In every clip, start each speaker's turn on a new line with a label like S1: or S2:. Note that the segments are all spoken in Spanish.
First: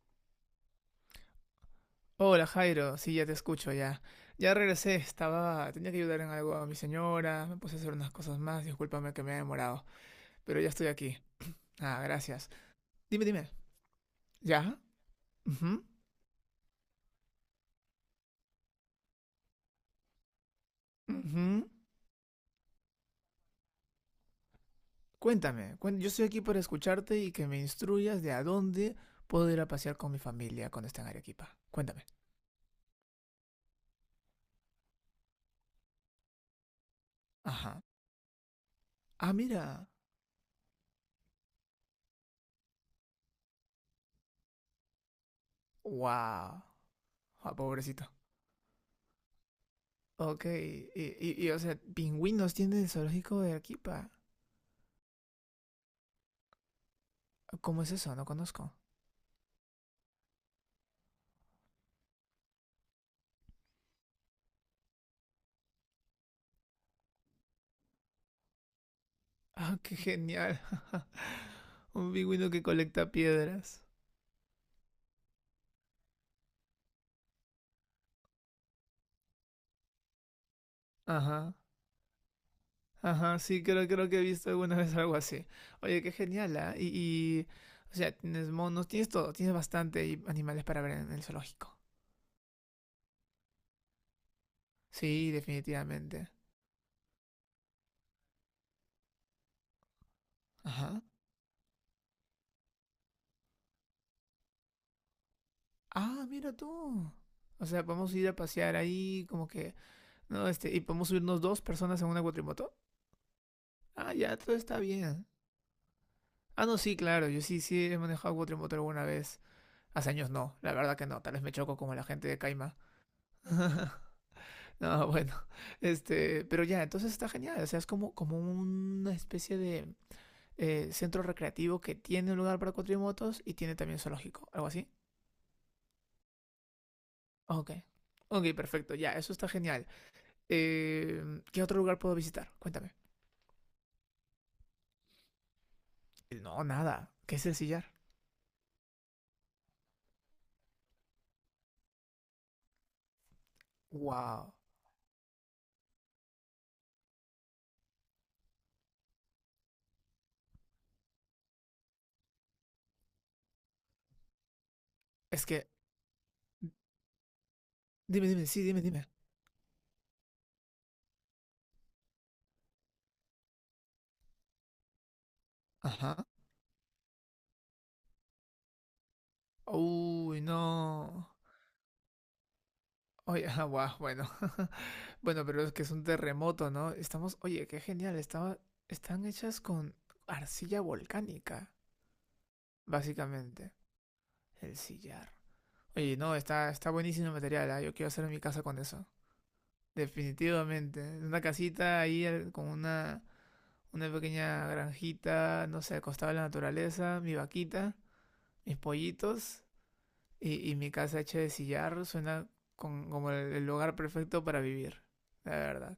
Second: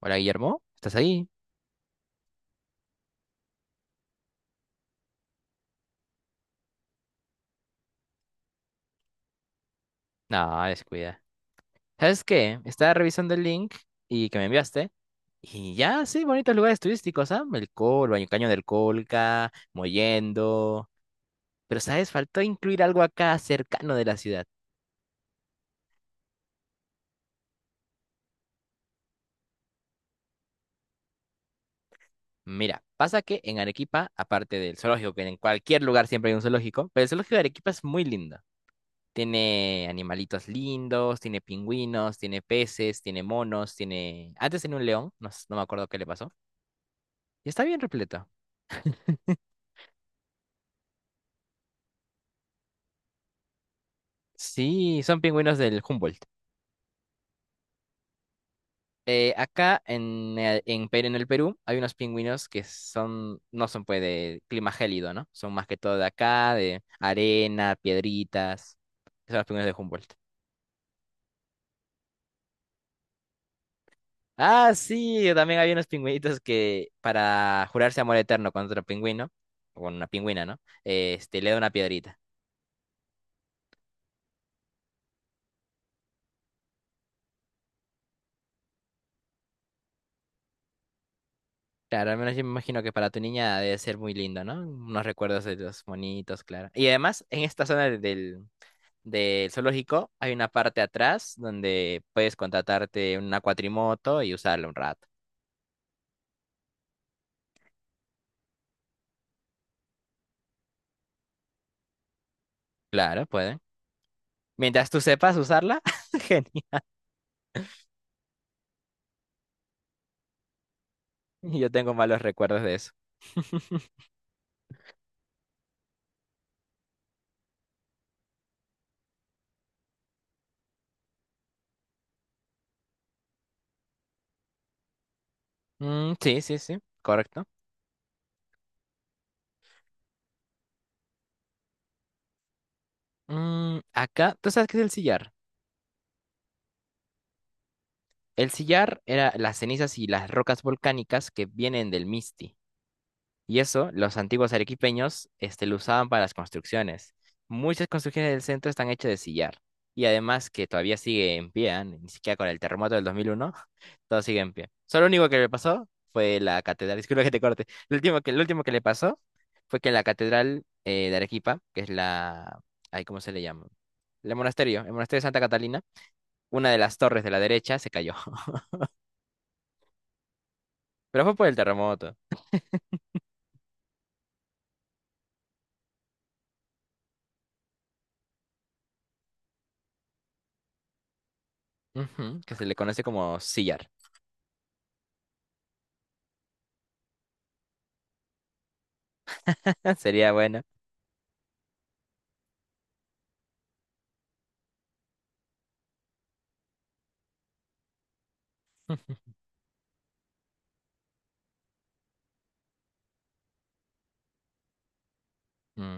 S1: Hola Guillermo, ¿estás ahí?
S2: Hola Jairo, sí, ya te escucho ya. Ya regresé, estaba, tenía que ayudar en algo a mi señora, me puse a hacer unas cosas más, discúlpame que me he demorado, pero
S1: No,
S2: ya estoy aquí.
S1: descuida.
S2: Ah,
S1: ¿Sabes
S2: gracias.
S1: qué? Estaba
S2: Dime,
S1: revisando el
S2: dime.
S1: link y que me
S2: ¿Ya?
S1: enviaste. Y
S2: Ujú,
S1: ya, sí, bonitos lugares turísticos, ¿ah? El Col, baño Caño del Colca, Mollendo.
S2: ujú.
S1: Pero, ¿sabes? Faltó incluir algo acá cercano de la ciudad.
S2: Cuéntame, yo estoy aquí para escucharte y que me instruyas de a dónde puedo ir a pasear con mi familia cuando esté en Arequipa. Cuéntame.
S1: Mira, pasa que en Arequipa, aparte del zoológico, que en cualquier lugar siempre hay un zoológico, pero el zoológico de Arequipa
S2: Ajá.
S1: es muy lindo.
S2: Ah,
S1: Tiene
S2: mira.
S1: animalitos lindos, tiene pingüinos, tiene peces, tiene monos, tiene... Antes tenía un león, no, no me acuerdo qué le pasó.
S2: Wow.
S1: Y
S2: Ah,
S1: está bien
S2: pobrecito.
S1: repleto.
S2: Ok, o sea, pingüinos tiene el zoológico de Arequipa.
S1: Sí, son pingüinos del Humboldt.
S2: ¿Cómo es eso? No conozco.
S1: Acá en en el Perú hay unos pingüinos que son, no son pues de clima gélido, ¿no? Son más que todo de acá, de arena, piedritas. Esos son los pingüinos de
S2: Qué
S1: Humboldt.
S2: genial. Un pingüino que colecta piedras.
S1: Ah, sí, también había unos pingüinitos que para jurarse amor eterno con otro pingüino, o con una pingüina, ¿no? Le
S2: Ajá.
S1: da una piedrita.
S2: Ajá, sí, creo que he visto alguna vez algo así. Oye, qué genial, ¿ah? O sea, tienes monos, tienes todo, tienes bastante animales para ver en el zoológico.
S1: Claro, al menos yo me imagino que para tu niña debe ser muy lindo, ¿no? Unos
S2: Sí,
S1: recuerdos de los
S2: definitivamente.
S1: monitos, claro. Y además, en esta zona del zoológico, hay una parte
S2: Ajá.
S1: atrás donde puedes contratarte una cuatrimoto y usarla un rato.
S2: Ah, mira tú. O sea, podemos ir a pasear ahí, como que, no, este, y podemos subirnos dos personas en una cuatrimoto.
S1: Claro, pueden.
S2: Ah, ya, todo está
S1: Mientras tú
S2: bien.
S1: sepas usarla, genial.
S2: Ah, no, sí, claro, yo sí, sí he manejado cuatrimoto alguna vez. Hace años no, la verdad que no, tal vez me
S1: Yo
S2: choco
S1: tengo
S2: como la
S1: malos
S2: gente de
S1: recuerdos de
S2: Caima.
S1: eso.
S2: No, bueno, este, pero ya, entonces está genial, o sea, es como, como una especie de centro recreativo que tiene un lugar para cuatrimotos y tiene también zoológico, algo así.
S1: Mm, sí, sí, sí, correcto.
S2: Ok, ok, perfecto, ya, eso está genial. ¿Qué otro lugar puedo visitar? Cuéntame.
S1: Mm, acá, ¿tú sabes qué es el sillar?
S2: No, nada, ¿qué es el sillar?
S1: El sillar era las cenizas y las rocas volcánicas que vienen del Misti. Y eso, los antiguos
S2: Wow,
S1: arequipeños, lo usaban para las construcciones. Muchas construcciones del centro están hechas de sillar. Y además que todavía sigue en pie, ¿ah? Ni siquiera con el terremoto del 2001, todo sigue en pie. Solo lo único que
S2: es
S1: le
S2: que,
S1: pasó fue la catedral, disculpa que te corte,
S2: dime,
S1: lo
S2: dime,
S1: último
S2: sí,
S1: que le
S2: dime, dime.
S1: pasó fue que la catedral de Arequipa, que es la, ay, ¿cómo se le llama? El monasterio de Santa Catalina,
S2: Ajá.
S1: una de las torres de la derecha se cayó,
S2: Uy,
S1: pero
S2: no.
S1: fue por el terremoto.
S2: Oye, ah, guau, bueno. Bueno, pero es que es un terremoto, ¿no? Estamos, oye, qué genial, estaba, están hechas con arcilla volcánica,
S1: Ujú, que se le conoce como
S2: básicamente,
S1: sillar.
S2: el sillar. Oye, no, está, está buenísimo el material, ¿ah? Yo quiero hacer mi casa con eso.
S1: Sería bueno.
S2: Definitivamente. Una casita con una pequeña granjita, no sé, acostada en la naturaleza, mi vaquita, mis pollitos y mi casa hecha de sillar suena como el lugar perfecto para vivir, la verdad.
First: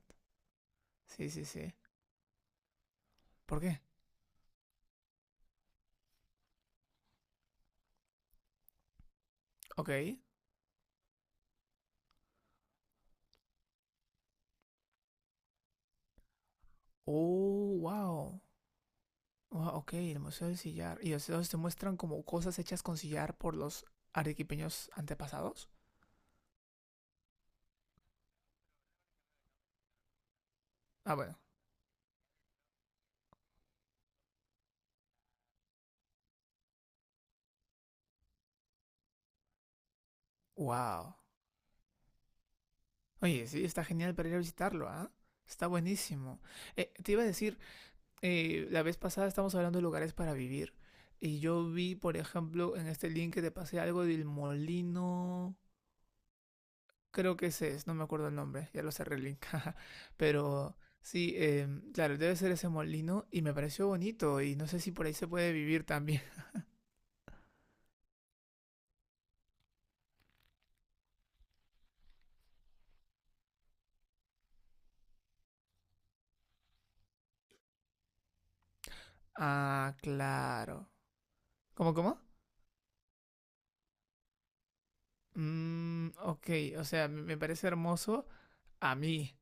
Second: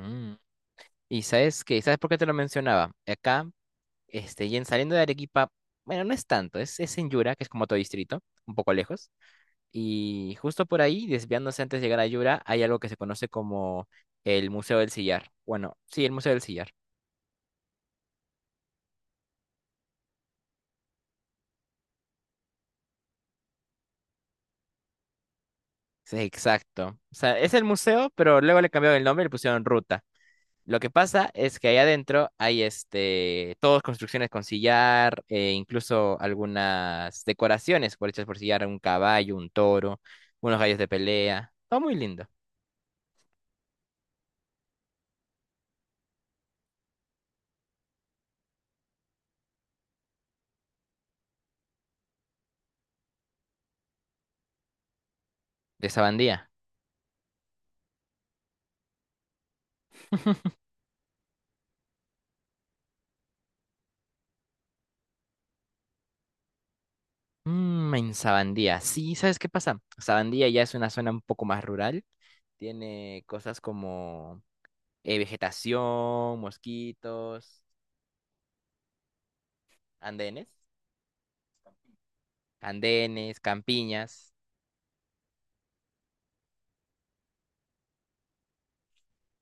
S1: Y
S2: Sí, sí,
S1: sabes
S2: sí.
S1: que, ¿sabes por qué te lo mencionaba? Acá,
S2: ¿Por qué?
S1: y en saliendo de Arequipa, bueno, no es tanto, es en Yura, que es como otro distrito, un poco lejos.
S2: Ok.
S1: Y justo por ahí, desviándose antes de llegar a Yura, hay algo que se conoce como el Museo del Sillar. Bueno, sí, el Museo del Sillar.
S2: Oh, wow. Wow, ok, el Museo del Sillar. ¿Y los te muestran como cosas hechas con sillar por los arequipeños antepasados?
S1: Sí, exacto. O sea, es el museo, pero luego le cambiaron el nombre y le pusieron ruta. Lo que
S2: Ah,
S1: pasa
S2: bueno.
S1: es que ahí adentro hay todas construcciones con sillar, e incluso algunas decoraciones por hechas por sillar, un caballo, un toro, unos gallos de
S2: Wow.
S1: pelea. Todo muy lindo.
S2: Oye, sí, está genial para ir a visitarlo, ¿ah? Está buenísimo. Te iba a decir, la vez pasada estamos hablando de lugares para vivir. Y yo vi, por ejemplo, en este link que te pasé algo del molino.
S1: De Sabandía.
S2: Creo que ese es, no me acuerdo el nombre, ya lo cerré el link. Pero sí, claro, debe ser ese molino y me pareció bonito y no sé si por ahí se puede vivir también.
S1: Mmm, en Sabandía. Sí, ¿sabes qué pasa? Sabandía ya es una zona un poco más rural. Tiene cosas como vegetación, mosquitos,
S2: Ah,
S1: andenes,
S2: claro. ¿Cómo, cómo?
S1: campiñas.
S2: Mm, ok, o sea, me parece hermoso a mí,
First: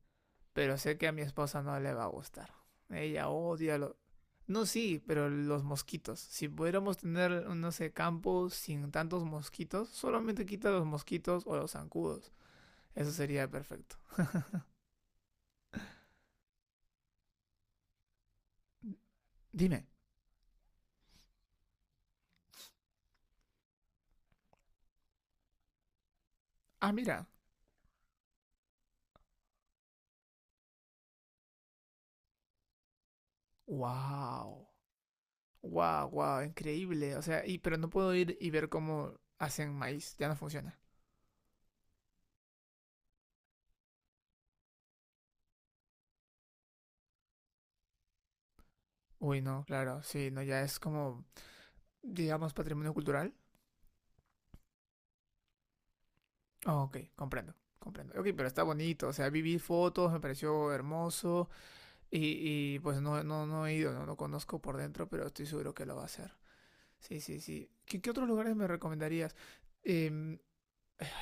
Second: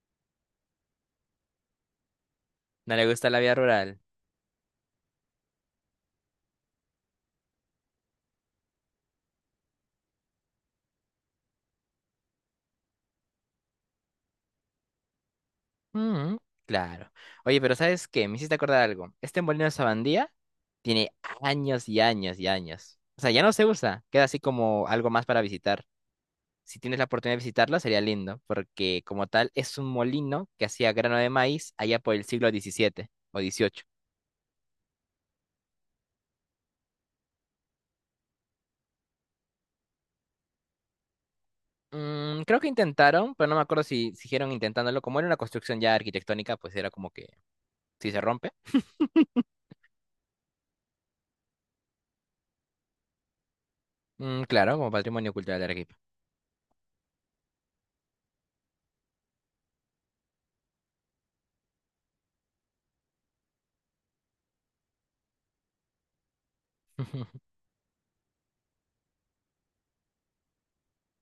S2: pero sé que a mi esposa no le va a gustar.
S1: No le
S2: Ella
S1: gusta la vida
S2: odia lo...
S1: rural.
S2: No, sí, pero los mosquitos. Si pudiéramos tener, no sé, campos sin tantos mosquitos, solamente quita los mosquitos o los zancudos. Eso sería perfecto.
S1: Mm, claro. Oye, pero ¿sabes qué? Me hiciste acordar algo. Este molino de
S2: Dime.
S1: sabandía tiene años y años y años. O sea, ya no se usa. Queda así como algo más para visitar. Si
S2: Ah,
S1: tienes la
S2: mira.
S1: oportunidad de visitarlo, sería lindo, porque como tal es un molino que hacía grano de maíz allá por el siglo 17 o 18.
S2: Wow. Wow, wow, increíble. O sea, y pero no puedo ir y ver cómo hacen maíz, ya no funciona.
S1: Mm, creo que intentaron, pero no me acuerdo si siguieron intentándolo. Como era una construcción ya arquitectónica, pues era como que si se rompe.
S2: Uy, no, claro, sí, no, ya es como, digamos, patrimonio cultural.
S1: Mm, claro, como patrimonio cultural de Arequipa.
S2: Ah, ok, comprendo, comprendo. Ok, pero está bonito, o sea, viví fotos, me pareció hermoso y pues no, no, no he ido, no, no conozco por dentro, pero estoy seguro que lo va a hacer. Sí, sí, sí. ¿Qué, qué otros lugares me recomendarías? Em,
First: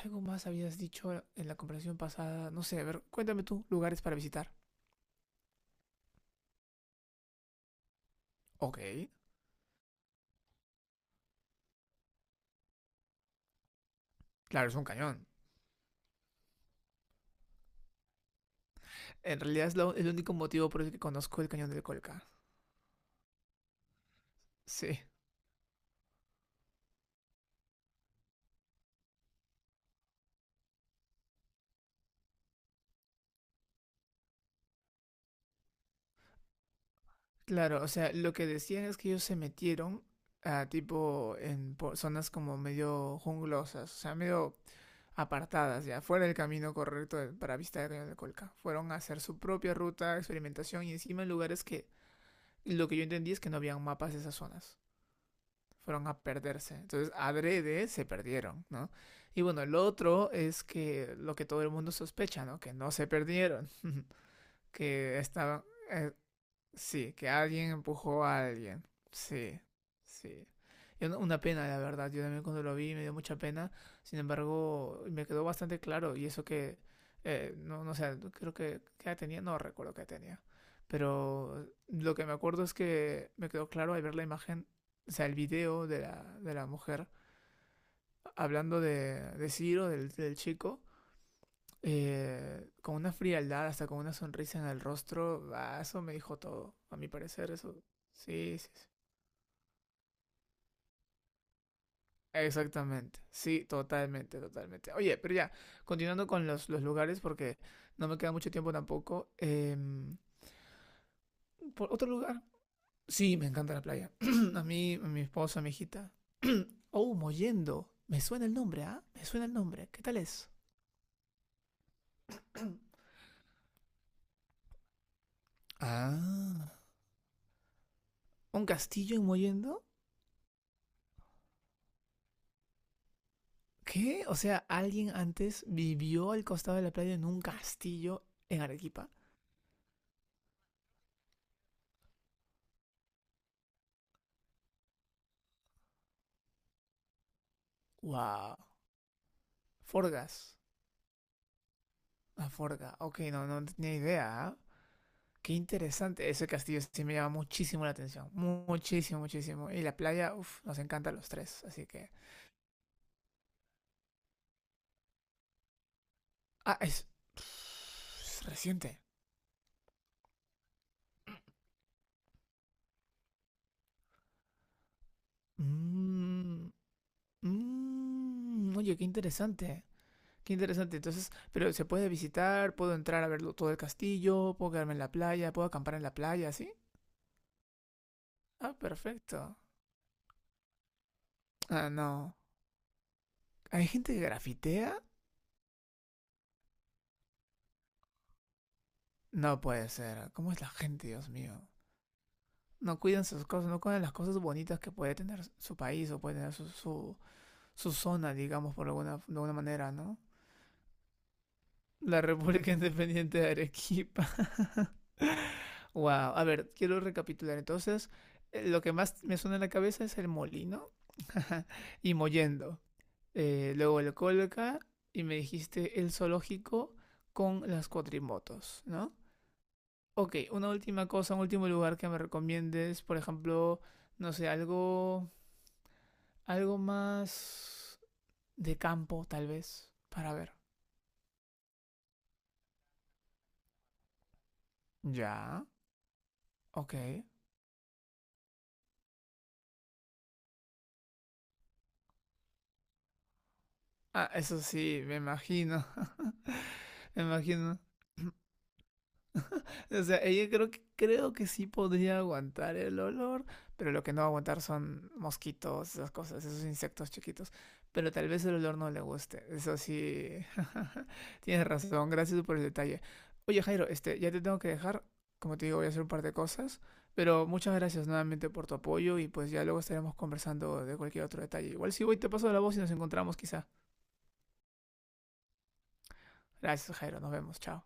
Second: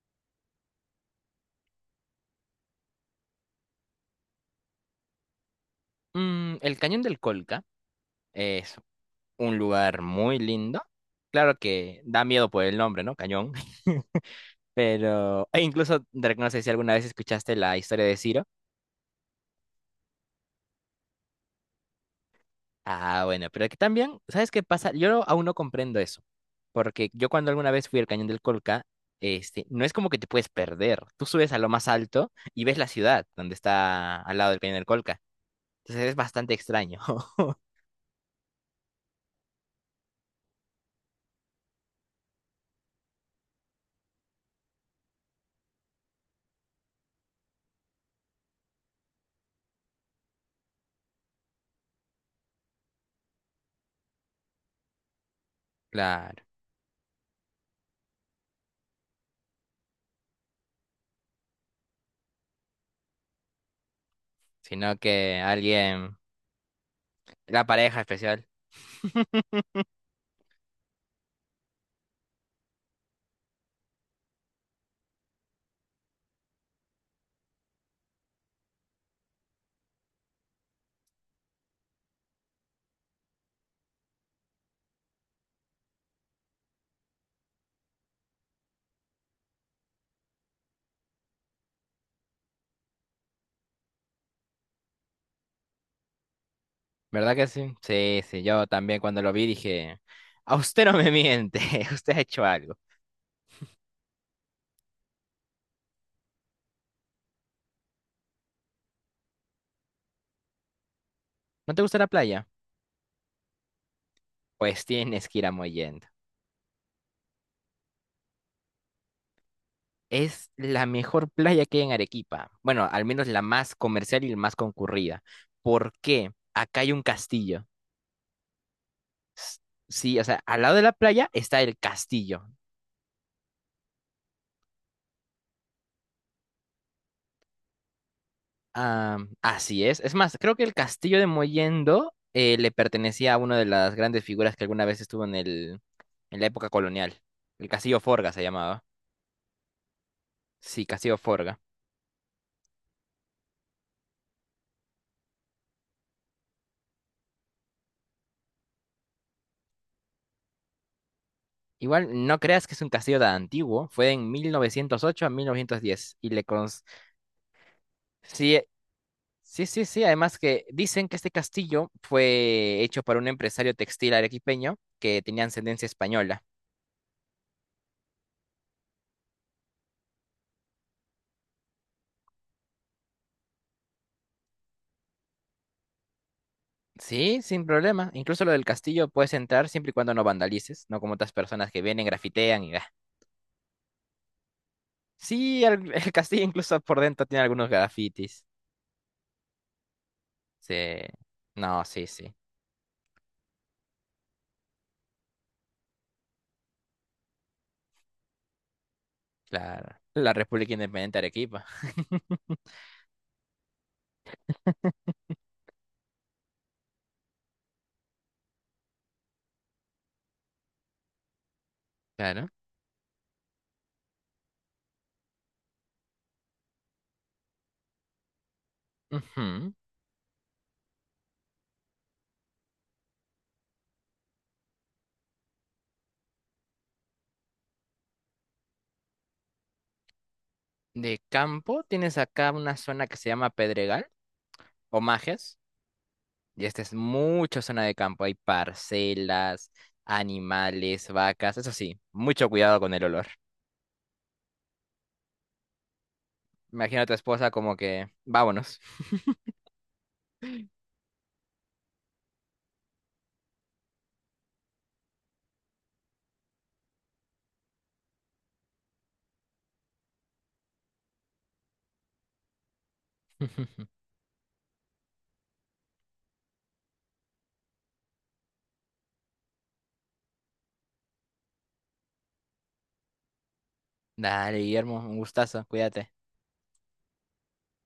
S2: algo más habías dicho en la conversación pasada, no sé, a ver, cuéntame tú, lugares para visitar.
S1: Mm, el cañón del Colca.
S2: Ok,
S1: Un lugar muy lindo. Claro que da miedo por el nombre, ¿no? Cañón.
S2: claro, es un cañón.
S1: Pero, e incluso, Drake, no sé si alguna vez escuchaste la historia de Ciro.
S2: En realidad es el único motivo por el que conozco el cañón del Colca.
S1: Ah, bueno, pero que también, ¿sabes qué pasa?
S2: Sí,
S1: Yo aún no comprendo eso. Porque yo cuando alguna vez fui al Cañón del Colca, no es como que te puedes perder. Tú subes a lo más alto y ves la ciudad donde está al lado del Cañón del Colca. Entonces es bastante extraño.
S2: claro, o sea, lo que decían es que ellos se metieron a tipo en zonas como medio junglosas, o sea, medio apartadas, ya fuera del camino correcto para visitar el cañón del Colca. Fueron a hacer su propia ruta, experimentación y encima en lugares que lo que yo entendí es que no habían mapas de esas zonas. Fueron a
S1: Claro.
S2: perderse. Entonces, adrede se perdieron, ¿no? Y bueno, el otro es que lo que todo el mundo sospecha, ¿no? Que no se perdieron,
S1: Sino
S2: que
S1: que
S2: estaban, eh,
S1: alguien,
S2: sí, que
S1: la
S2: alguien
S1: pareja
S2: empujó a
S1: especial.
S2: alguien. Sí, sí. Y una pena, la verdad. Yo también cuando lo vi me dio mucha pena. Sin embargo, me quedó bastante claro. Y eso que, no, no sé, creo que, ¿qué edad tenía? No recuerdo qué edad tenía. Pero lo que me acuerdo es que me quedó claro al ver la imagen, o sea, el video de la mujer hablando de Ciro, del, del chico con una frialdad, hasta con una sonrisa en el rostro, ah, eso me dijo todo, a mi
S1: ¿Verdad que
S2: parecer,
S1: sí?
S2: eso.
S1: Sí, sí,
S2: Sí,
S1: yo
S2: sí, sí.
S1: también cuando lo vi dije, a usted no me miente, usted ha hecho algo.
S2: Exactamente, sí, totalmente, totalmente. Oye, pero ya, continuando con los lugares, porque no me queda mucho tiempo tampoco.
S1: ¿No te
S2: ¿Por
S1: gusta la
S2: otro lugar?
S1: playa?
S2: Sí, me encanta la playa. A
S1: Pues
S2: mí, a mi
S1: tienes que ir a
S2: esposa, a mi
S1: Mollendo.
S2: hijita. Oh, Mollendo. Me suena el nombre, ¿ah? Me suena el nombre. ¿Qué tal es?
S1: Es la mejor playa que hay en Arequipa. Bueno, al menos la más comercial y la más concurrida. ¿Por qué?
S2: Ah.
S1: Acá hay un castillo.
S2: ¿Un castillo en
S1: S-
S2: Mollendo?
S1: Sí, o sea, al lado de la playa está el castillo.
S2: ¿Qué? O sea, alguien antes vivió al costado de la playa en un castillo en Arequipa.
S1: Ah, así es. Es más, creo que el castillo de Mollendo le pertenecía a una de las grandes figuras que alguna vez estuvo en en la época colonial. El castillo Forga se
S2: ¡Wow!
S1: llamaba.
S2: Forgas.
S1: Sí, Castillo Forga.
S2: Ah, Forga. Ok, no, no tenía idea. ¿Ah? Qué interesante. Ese castillo sí me llama muchísimo la atención. Muchísimo, muchísimo. Y la playa, uff, nos encanta a los tres. Así que.
S1: Igual no creas que es un castillo tan antiguo, fue en 1908 a 1910 y le
S2: Ah,
S1: cons-
S2: es. Es
S1: Sí,
S2: reciente.
S1: sí, sí, sí, además que dicen que este castillo fue hecho por un empresario textil arequipeño que tenía ascendencia española.
S2: Mm, mm, oye, qué interesante. Qué interesante. Entonces, pero se puede visitar, puedo entrar a verlo todo el castillo, puedo quedarme en la playa, puedo acampar en la playa, ¿sí?
S1: Sí, sin problema. Incluso lo del
S2: Ah,
S1: castillo puedes
S2: perfecto.
S1: entrar siempre y cuando no vandalices, no como otras personas que
S2: Ah,
S1: vienen,
S2: no.
S1: grafitean y... ah.
S2: ¿Hay gente que grafitea?
S1: Sí, el, el castillo incluso por dentro tiene algunos grafitis.
S2: No puede ser. ¿Cómo es la
S1: Sí.
S2: gente, Dios mío?
S1: No, sí, sí.
S2: No cuidan sus cosas, no cuidan las cosas bonitas que puede tener su país o puede tener su, su, su zona, digamos, por alguna, de alguna manera,
S1: Claro.
S2: ¿no?
S1: La República Independiente de Arequipa.
S2: La República Independiente de Arequipa. Wow. A ver, quiero recapitular. Entonces, lo que más me suena en la cabeza es el molino y
S1: Claro.
S2: Mollendo. Luego el Colca y me dijiste el zoológico con las cuatrimotos, ¿no?
S1: Ujú.
S2: Ok, una última cosa, un último lugar que me recomiendes, por ejemplo, no sé, algo, algo más de campo, tal vez, para ver.
S1: De campo tienes acá una zona que se llama Pedregal o Majes,
S2: Ya,
S1: y esta es
S2: ok.
S1: mucha zona de campo. Hay parcelas, animales, vacas, eso sí, mucho cuidado con el olor.
S2: Ah, eso sí, me imagino,
S1: Imagino a tu
S2: me
S1: esposa como
S2: imagino.
S1: que, vámonos.
S2: O sea, ella creo que sí podría aguantar el olor, pero lo que no va a aguantar son mosquitos, esas cosas, esos insectos chiquitos. Pero tal vez el olor no le guste. Eso sí, tienes razón, gracias por el detalle. Oye, Jairo, este, ya te tengo que dejar. Como te digo, voy a hacer un par de cosas, pero muchas gracias nuevamente por tu apoyo y pues ya luego estaremos conversando de cualquier otro detalle. Igual si voy te paso la voz y nos encontramos quizá.
S1: Dale, Guillermo, un gustazo, cuídate.
S2: Gracias, Jairo, nos vemos, chao.